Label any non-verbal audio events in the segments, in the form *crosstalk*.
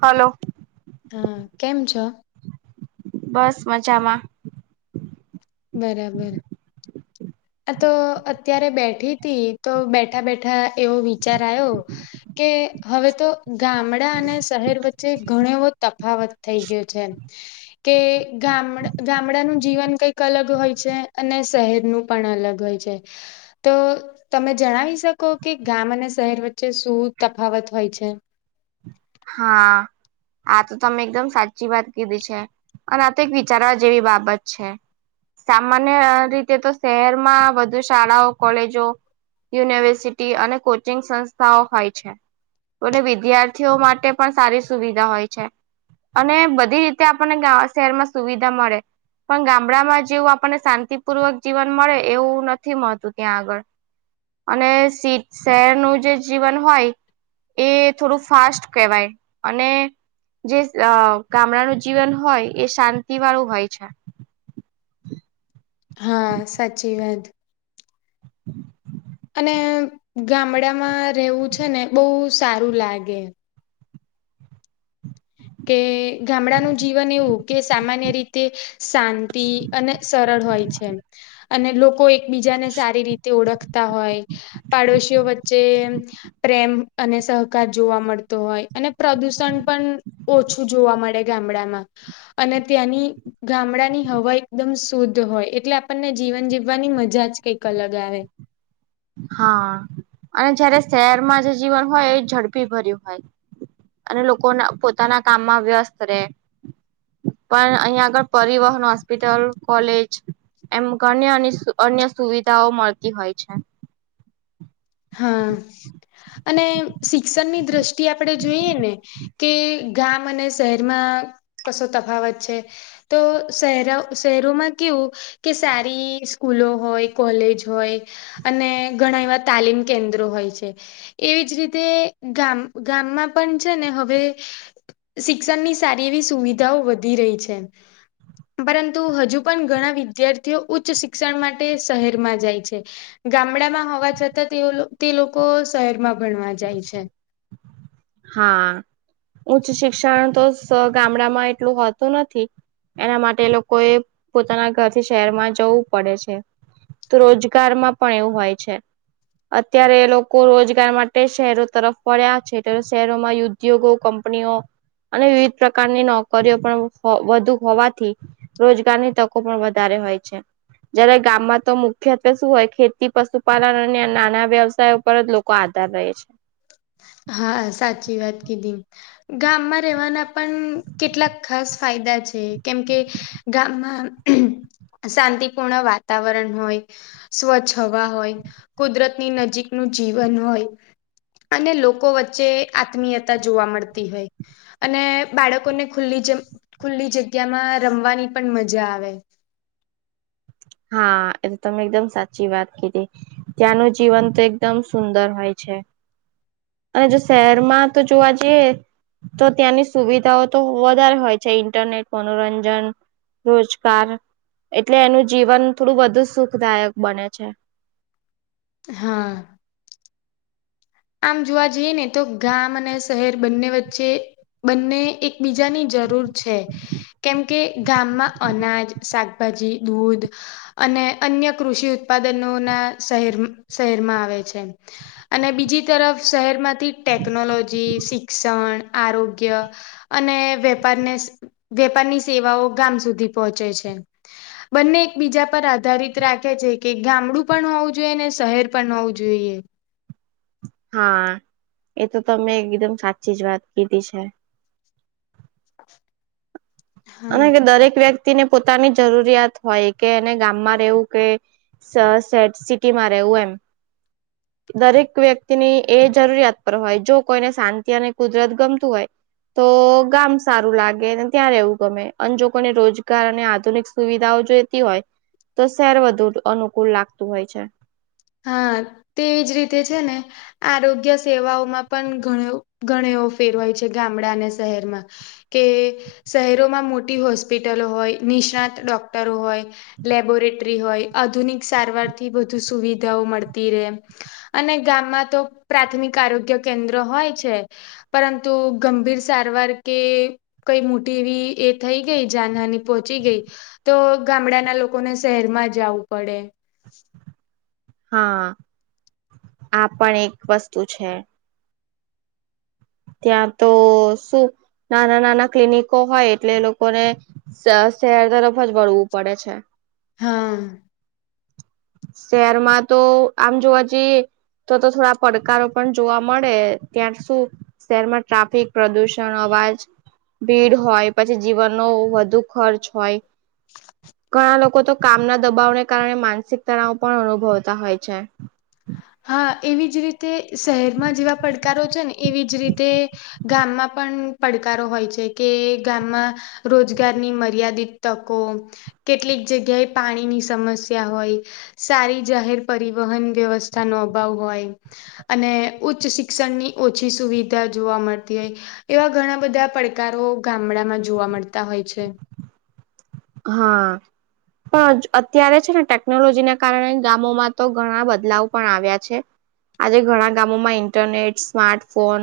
Hello. હા, કેમ છો? બસ મજામાં. બરાબર. આ તો અત્યારે બેઠી હતી તો બેઠા બેઠા એવો વિચાર આવ્યો. કે હવે તો ગામડા અને શહેર વચ્ચે જે ઘણો એવો તફાવત થઈ ગયો છે એમ. કે ગામડ ગામડાનું જીવન કંઈક અલગ હોય છે, અને શહેરનું. પણ અલગ હોય છે. તો તમે જણાવી શકો કે ગામ અને શહેર વચ્ચે શું તફાવત હોય છે? હા. આ તો તમે એકદમ સાચી વાત કીધી છે. અને આ તો એક વિચારવા જેવી બાબત છે. સામાન્ય રીતે તો શહેરમાં વધુ શાળાઓ, કોલેજો યુનિવર્સિટી અને કોચિંગ સંસ્થાઓ હોય છે. અને વિદ્યાર્થીઓ માટ ટે પણ સારી સુવિધા હોય છે. અને બધી રીતે આપણને ગા શહેરમાં સુવિધા મળે. પન ગામડામાં જેવું આપણને શાંતિપૂર્વક જીવન મળે એવું નથી મળતું ત્યાં આગળ. અને સિટ શહેર નું જે જીવન હોય એ થોડું ફાસ્ટ કહેવાય. અને જે સ અહ ગામડાનું જીવન હોય એ શાંતિ વાળું હોય છે. હા સાચી વાત. અને ગામડામાં રહેવું છે ને બહુ સારું લાગે. કે ગામડાનું જીવન એવું, કે સામાન્ય રીત તે શાંતિ અને સરળ હોય છે. અને લોકો એક બીજાને સારી રીતે ઓળખતા હોય, પાડોશીઓ વચ્ચે પ્રેમ અને સહકાર જોવા મળતો હોય. અને પ્રદુષણ પણ ઓછું જોવા મળે ગામડામાં. અને ત્યાંની ગામડા ની હવા એકદમ શુદ્ધ હોય. એટલે આપણને જીવન જીવવાની મજા જ કંઈક અલગ આવે. હા. અને જયારે શહેરમાં જે જીવન હોય એ ઝડપી ભર્યું હોય. અને લોકોના પોતાના કામમાં વ્યસ્ત રહેે. પણ અહીયાં આગળ પરિવહન હોસ્પિટલ કોલેજ એમ ઘની અન્ય અન્ય સુવિધાઓ મળતી હોય છે. હા. અને શિક્ષણની દ્રષ્ટિ આપણે જોઈએ ને કે ગામ અને શહેરમાં કશો તફાવત છે તો શહેરા શહેરોમાં કેવું કે સારી સ્કૂલો હોય, કોલેજ હોય, અને ઘણા એવા તાલીમ કેન્દ્રો હોય છે. એવી જ રીતે ગામ-ગામમાં પણ છે ને હવે શિક્ષણની સારી એવી સુવિધાઓ વધી રહી છે. પરંતુ હજુ પણ ઘણા વિદ્યાર્થીઓ ઉચ્ચ શિક્ષણ માટે શહેરમાં જાય છે. ગામડામાં હોવા છતાં તેઓ તે લોકો શહેરમાં ભણવા જાય છે. હા. ઉચ્ચ શિક્ષણ તો ગામડામાં એટલું હોતું નથી એના માટે લોકોએ પોતાના ઘરથી શહેરમાં જવું પડે છે. તો રોજગારમાં પણ એવું હોય છે. અત્યારે લોકો રોજગાર માટે શહેરો તરફ વળ્યા છે *unintelligible* શહેરોમાં ઉદ્યોગો, કંપનીઓ અને વિવિધ પ્રકારની નોકરીઓ પણ વધુ હોવાથી રોજગારની તકો પણ વધારે હોય છે. જયારે ગામમાં તો મુખ્યત્વે શું હોય? ખેતી, પશુપાલન અને નાના વ્યવસાય ઉપર જ લોક કો આધાર રહે છે. હા સાચી વાત કીધી. ગામમાં રહેવાના પણ કેટલાક ખાસ ફાયદા છે. કેમ કે ગામમાં શાંતિપૂર્ણ વાતાવરણ હોય. સ્વચ્છ હવા હોય, કુદરતની નજીક નું જીવન હોય, અને લોકો લોકો વચ્ચે આત્મીયતા જોવા મળતી હોય. અને બાળકોને ખુલ્લી ખુલ્લી જગ્યામાં રમવાની પણ મજા આવે. હા, એ તો તમે એકદમ સાચી વાત કીધી. ત્યાં નું તો એકદમ સુંદર છે. અને જો શહેરમાં તો જોવા જઈએ. તો ત્યાંની સુવિધાઓ તો વધારે હોય છે, ઇન્ટરનેટ, મનોરંજન રોજગાર એટલે એનું જીવન સુખદાયક બને છે. હા. આમ જોવા જઈએ ને, તો શહેર બંને વચ્ચે બંને એકબીજાની જરૂર છે. કેમ કે, ગામમાં અનાજ, શાકભાજી, દૂધ અને અન્ય કૃષિ ઉત્પાદનો ના શહેર શહેરમાં આવે છે. અને બીજી તરફ શહેરમાંથી ટેકનોલોજી, શિક્ષણ આરોગ્ય અને વેપારને વેપારની સેવાઓ ગામ સુધી પહોંચે છે. બંને એક બીજા પર આધારિત રાખે છે કે, ગામડું પણ હોવું જોઈએ ને, શહેર પણ હોવું જોઈએ. હા, એ તો તમે એકદમ સાચી જ વાત કીધી છે. *unintelligible* અને હા કે દરેક વ્યક્તિને પોતાની જરૂરિયાત હોય કે, એને ગામમાં રહેવું કે સ સેટ સિટીમાં રહેવું એમ. *inaudible* દરેક વ્યક્તિની એ જરૂરિયાત પર હોય, જો કોઈને શાંતિ અને કુદરત ગમતું હોય. તો ગામ સારું લાગે, ત્યાં રહેવું. ગમે અનજોગને રોજગાર અને આધુનિક સુવિધાઓ જોતી હોય. તો શેર વધુ અનુકૂળ લાગતું હોય છે. હા, તેવી જ રીતે છે ને. આરોગ્ય સેવાઓમાં ઘણ ફેરવાય છે, ગામડા અને શહેરમાં. કે શહેરોમાં મોટી હોસ્પિટલો હોય, નિષ્ણાત ડોક્ટરો હોય. લેબોરેટરી હોય, આધુનિક સારવારથી વધુ સુવિધાઓ મળતી રે. અને ગામમાં તો પ્રાથમિક આરોગ્ય કેન્દ્ર હોય છે. પરંતુ ગંભીર સારવાર કે કઈ મોટી એવી એ થઈ ગઈ જાનહાની પોહોંચી ગઈ. તો ગામડાના લોકોને શહેરમાં જાવું પડે. હા, આ પણ એક વસ્તુ છે. ત્યાં તો શું નાના-નાના ક્લિનિકો હોય, એટલે એ લોકોને શહેર તરફ જ વળવું પડે છે. હા. શહેરમાં તો આમ જોવા જઈએ. તો તો થોડા પડકારો પણ જોવા મળે, ત્યાં શું? શહેરમાં ટ્રાફિક પ્રદુષણ, અવાજ. ભીડ હોય, પછી જીવનનો વધુ ખર્ચ હોય, ઘણા લોકો તો કામના દબાવને કારણે માનસિક તણાવ પણ અનુભવતા હોય છે. હા, એવી જ રીતે શહેરમાં જેવા પડકારો છે ને, એવી જ રીતે. ગામમાં પણ પડકારો હોય છે કે ગામમાં રોજગારની મર્યાદિત તકો કેટલીક જગ્યાએ પાણી સમસ્યા હોય સારી જાહેર પરિવહન વ્યવસ્થા નો અભાવ હોય અને ઉચ્ચ શિક્ષણની ઓછી સુવિધા જોવા મળતી હોય. એવા ઘણા બધા પડકારો ગામડામાં જોવા મળતા હોય છે. હા. હા અત્યારે છે ને ટેકનોલોજીના કારણે ગામોમાં તો ઘણા બદલાવ પણ આવ્યા છે. આજે ઘણા ગામોમાં ઇન્ટરનેટ સ્માર્ટફોન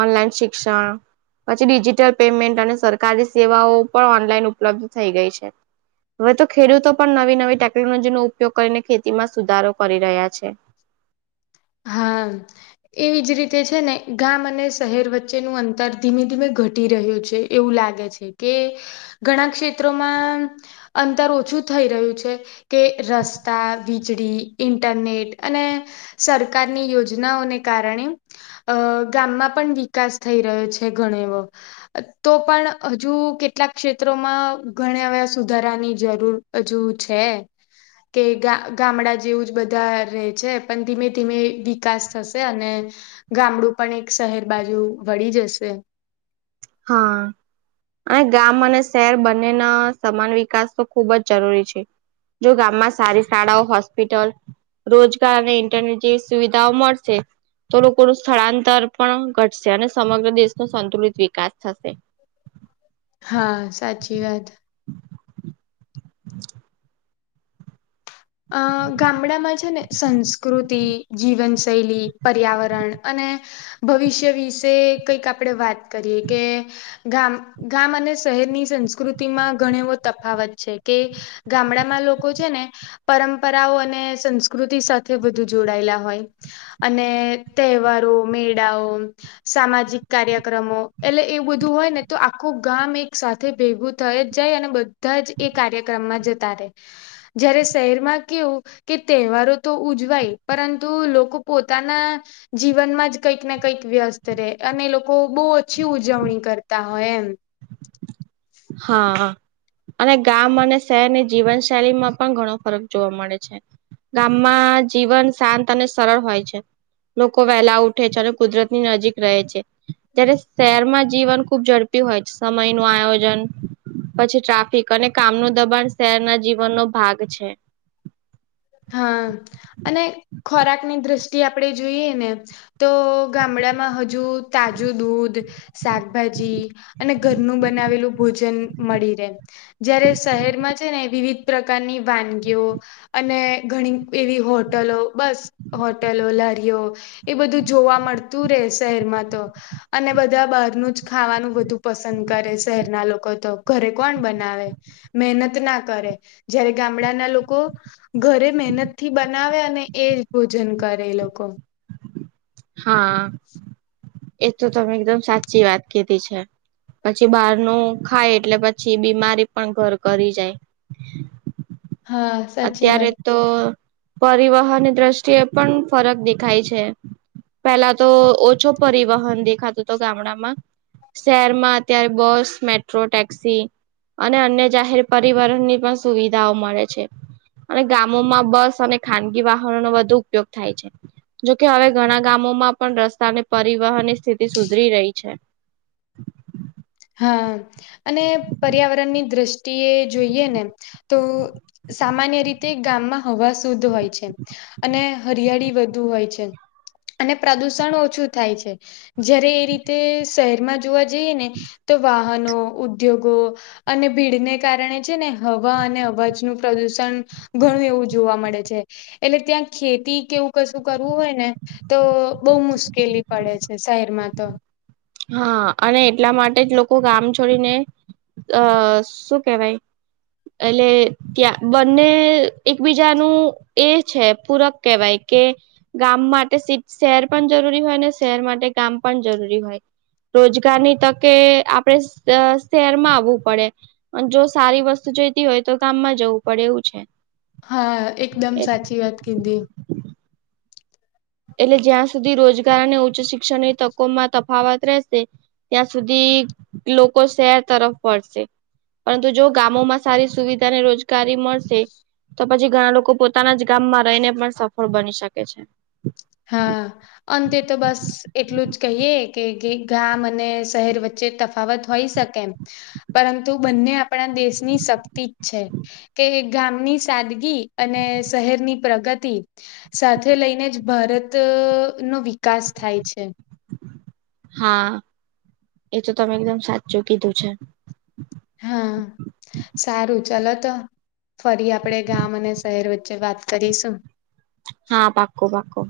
ઓનલાઈન શિક્ષણ પછી ડિજિટલ પેમેન્ટ અને સરકારી સેવાઓ પણ ઓનલાઈન ઉપલબ્ધ થઈ ગઈ છે. હવે તો ખેડૂતો પણ નવી નવી ટેકનોલોજીનો ઉપયોગ કરીને ખેતીમાં સુધારો કરી રહ્યા છે. હા એવી જ રીતે છે ને ગામ અને શહેર વચ્ચેનું અંતર ધીમે ધીમે ઘટી રહ્યું છે. એવું લાગે છે કે ઘણા શેત્રોમાં અંતર ઓછું થઈ રહ્યું છે. કે રસ્તા વીજળી ઇન્ટરનેટ અને સરકારની યોજનાઓને કારણે અ ગામમાં પણ વિકાસ થઈ રહ્યો છે ઘણો એવો તો પણ હજુ કેટલાક ક્ષેત્રોમાં ઘણા ય સુધારાની જરૂર છે. હજુ છે કે ગામડા જેવું જ બધા રહે છે પણ ધીમે ધીમે વિકાસ થશે અને ગામડું પણ એક શહેર બાજુ વળી જશે હા. અને ગામ અને શહેર બંનેના સમાન વિકાસ તો ખુબ જ જરૂરી છે. જો ગામમાં સારી શાળાઓ હોસ્પિટલ રોજગાર અને ઈન્ટરનેટ જેવી સુવિધાઓ મળશે તો લોકોનું સ્થળાંતર પણ ઘટશે અને સમગ્ર દેશનો સંતુલિત વિકાસ થશે હા સાચી વાત અ ગામડામાં છે ને સંસ્કૃતિ જીવનશૈલી પર્યાવરણ અને ભવિષ્ય વિશે કઈક આપણે વાત કરીએ કે ગામ ગામ અને શહેરની સંસ્કૃતિમાં ઘણ એવો તફાવત છે કે ગામડામાં લોકો છે ને. પરંપરાઓ અને સંસ્કૃતિ સાથે વધુ જોડાયેલા હોય. અને તહેવારો, મેળાઓ. સામાજિક કાર્યક્રમો એટલે એ બધું હોય ને તો આખું ગામ એક સાથે તે ભેગું થઈ જ જાય અને બધા જ એ કાર્યક્રમમાં જતા રહે જ્યારે સ શહેરમાં કેવું કે તહેવારોતો ઉજવાય પરંતુ લોકો પોતાના જીવનમાં જ કંઈક ને કંઈક વ્યસ્ત રહે અને લોકો બહુ ઓછી ઉજવણી કરતા હોય એમ હા હા. અને ગામ અને શહેરની જીવનશૈલીમાં પણ ઘણો ફરક જોવા મળે છે. ગામમાં જીવન શાંત અને સરળ હોય છે. લોકો વહેલા ઉઠે છે અને કુદરતની નજીક રહે જયારે શહેરમાં જીવન ખુબ ઝડપી હોય છે સમય નું આયોજન પછી ટ્રાફિક અને કામનું દબાણ શહેરના જીવનનો ભાગ છે. હા અને ખોરાકની દ્રષ્ટિએ આપણે જોઈએ ને તો ગામડામાં હજુ તાજું દૂધ શાકભાજી અને ઘરનું બનાવેલું ભોજન મળી રહે. જયારે શહેરમાં છે ને વિવિધ પ્રકારની વાનગીઓ અને ઘણી એવી હોટલો બસ હોટેલો, લારીઓ એ બધું જોવા મળતું રે શહેરમાં તો. અને બધા બહારનું જ ખાવાનું બધું પસંદ કરે શહેરના લોકો તો ઘરે કોણ બનાવે? મહેનત ના કરે જ્યારે ગામડાના લોકો ઘરે મહેનત થી બનાવે અને એ ભોજન કરે એ લોકો. હા એ તો તમે એકદમ સાચી વાત કીધી છે. પછી બહારનું ખાય એટલે પછી બીમારી પણ ઘર કરી જાય. હા. સાચી અત્યારે વાત. તો પરિવહનની દ્રષ્ટિએ પણ ફરક દેખાય છે. પેલા તો ઓછું પરિવહન દેખાતું તો ગામડામાં. શહેરમાં અત્યારે બસ, મેટ્રો, ટેક્સી અને અન્ય જાહેર પરિવહન ની પણ સુવિધાઓ મળે છે. અને ગામોમાં બસ અને ખાનગી વાહનો નો વધુ ઉપયોગ થાય છે. જોકે હવે ઘણા ગામોમાં પણ રસ્તા ને પરિવહનની સ્થિતિ સુધરી રહી છે. હા અને પર્યાવરણની દ્રષ્ટિએ જોઈએને તો સામાન્ય રીત તે ગામમાં હવા શુદ્ધ હોય છે અને હરિયાળી વધુ હોય છે. અને પ્રદુષણ ઓછું થાય છે, જ્યારે એ રીતે શહેરમાં જોવા જઈએ ને તો વાહનો, ઉદ્યોગો અને ભીડને કારણે છે ને હવા અને અવાજનુ પ્રદુષણ ઘણું એવું જોવા મળે છે. એટલે ત્યાં ખેતી કે એવું કશું કરવું હોય ને તો બવ મુશ્કેલી પડે છે શહેરમાં તો. હા અને એટલા માટે જ લોકો ગામ છોડીને અ શું કેહેવાય. એટલે ત્યાં બંને એકબીજાનું એ છે પૂરક કેહેવાય કે ગામ માટે સીટ-શહેર પણ જરૂરી હોય ને શહેર માટે ગામ પણ જરૂરી હોય. રોજગારની તકે આપડે શ-શહેરમાં આવવું પડે. અને જો સારી વસ્તુ જોઇતી હોય તો ગામમાં જવું પડે એવું છે. હા, એકદમ સાચી વાત કીધી. એટલે જ્યાં સુધી રોજગાર અને ઉચ્ચ શિખણએ તકોમાં તફાવત રહેશે. ત્યાં સુધી લોકો શહેર તરફ વળશે. પરંતુ જો ગામોમાં સારી સુવિધાને રોજગારી મળશે. તો પછી ઘણા લોકો પોતાના જ ગામમાં રહીને પણ સફળ બની શકે છે. હા અંતે તો બસ એટલું જ કહીએ કે એક ગામ અને શહેર વચ્ચે તફાવત હોય શકે એમ. પરંતુ બંને આપણા દેશની શક્તિ જ છે કે એક ગામની સાદગી અને શહેરની પ્રગતિ સાથે લઈને જ ભારત નો વિકાસ થાય છે. હા, એ તો તમે એકદમ સાચું કીધું છે. હા. સારું ચાલ તો ફરી આપડે ગામ અને શહેર વચ્ચે વાત કરીશું. હા પાકો પાકો.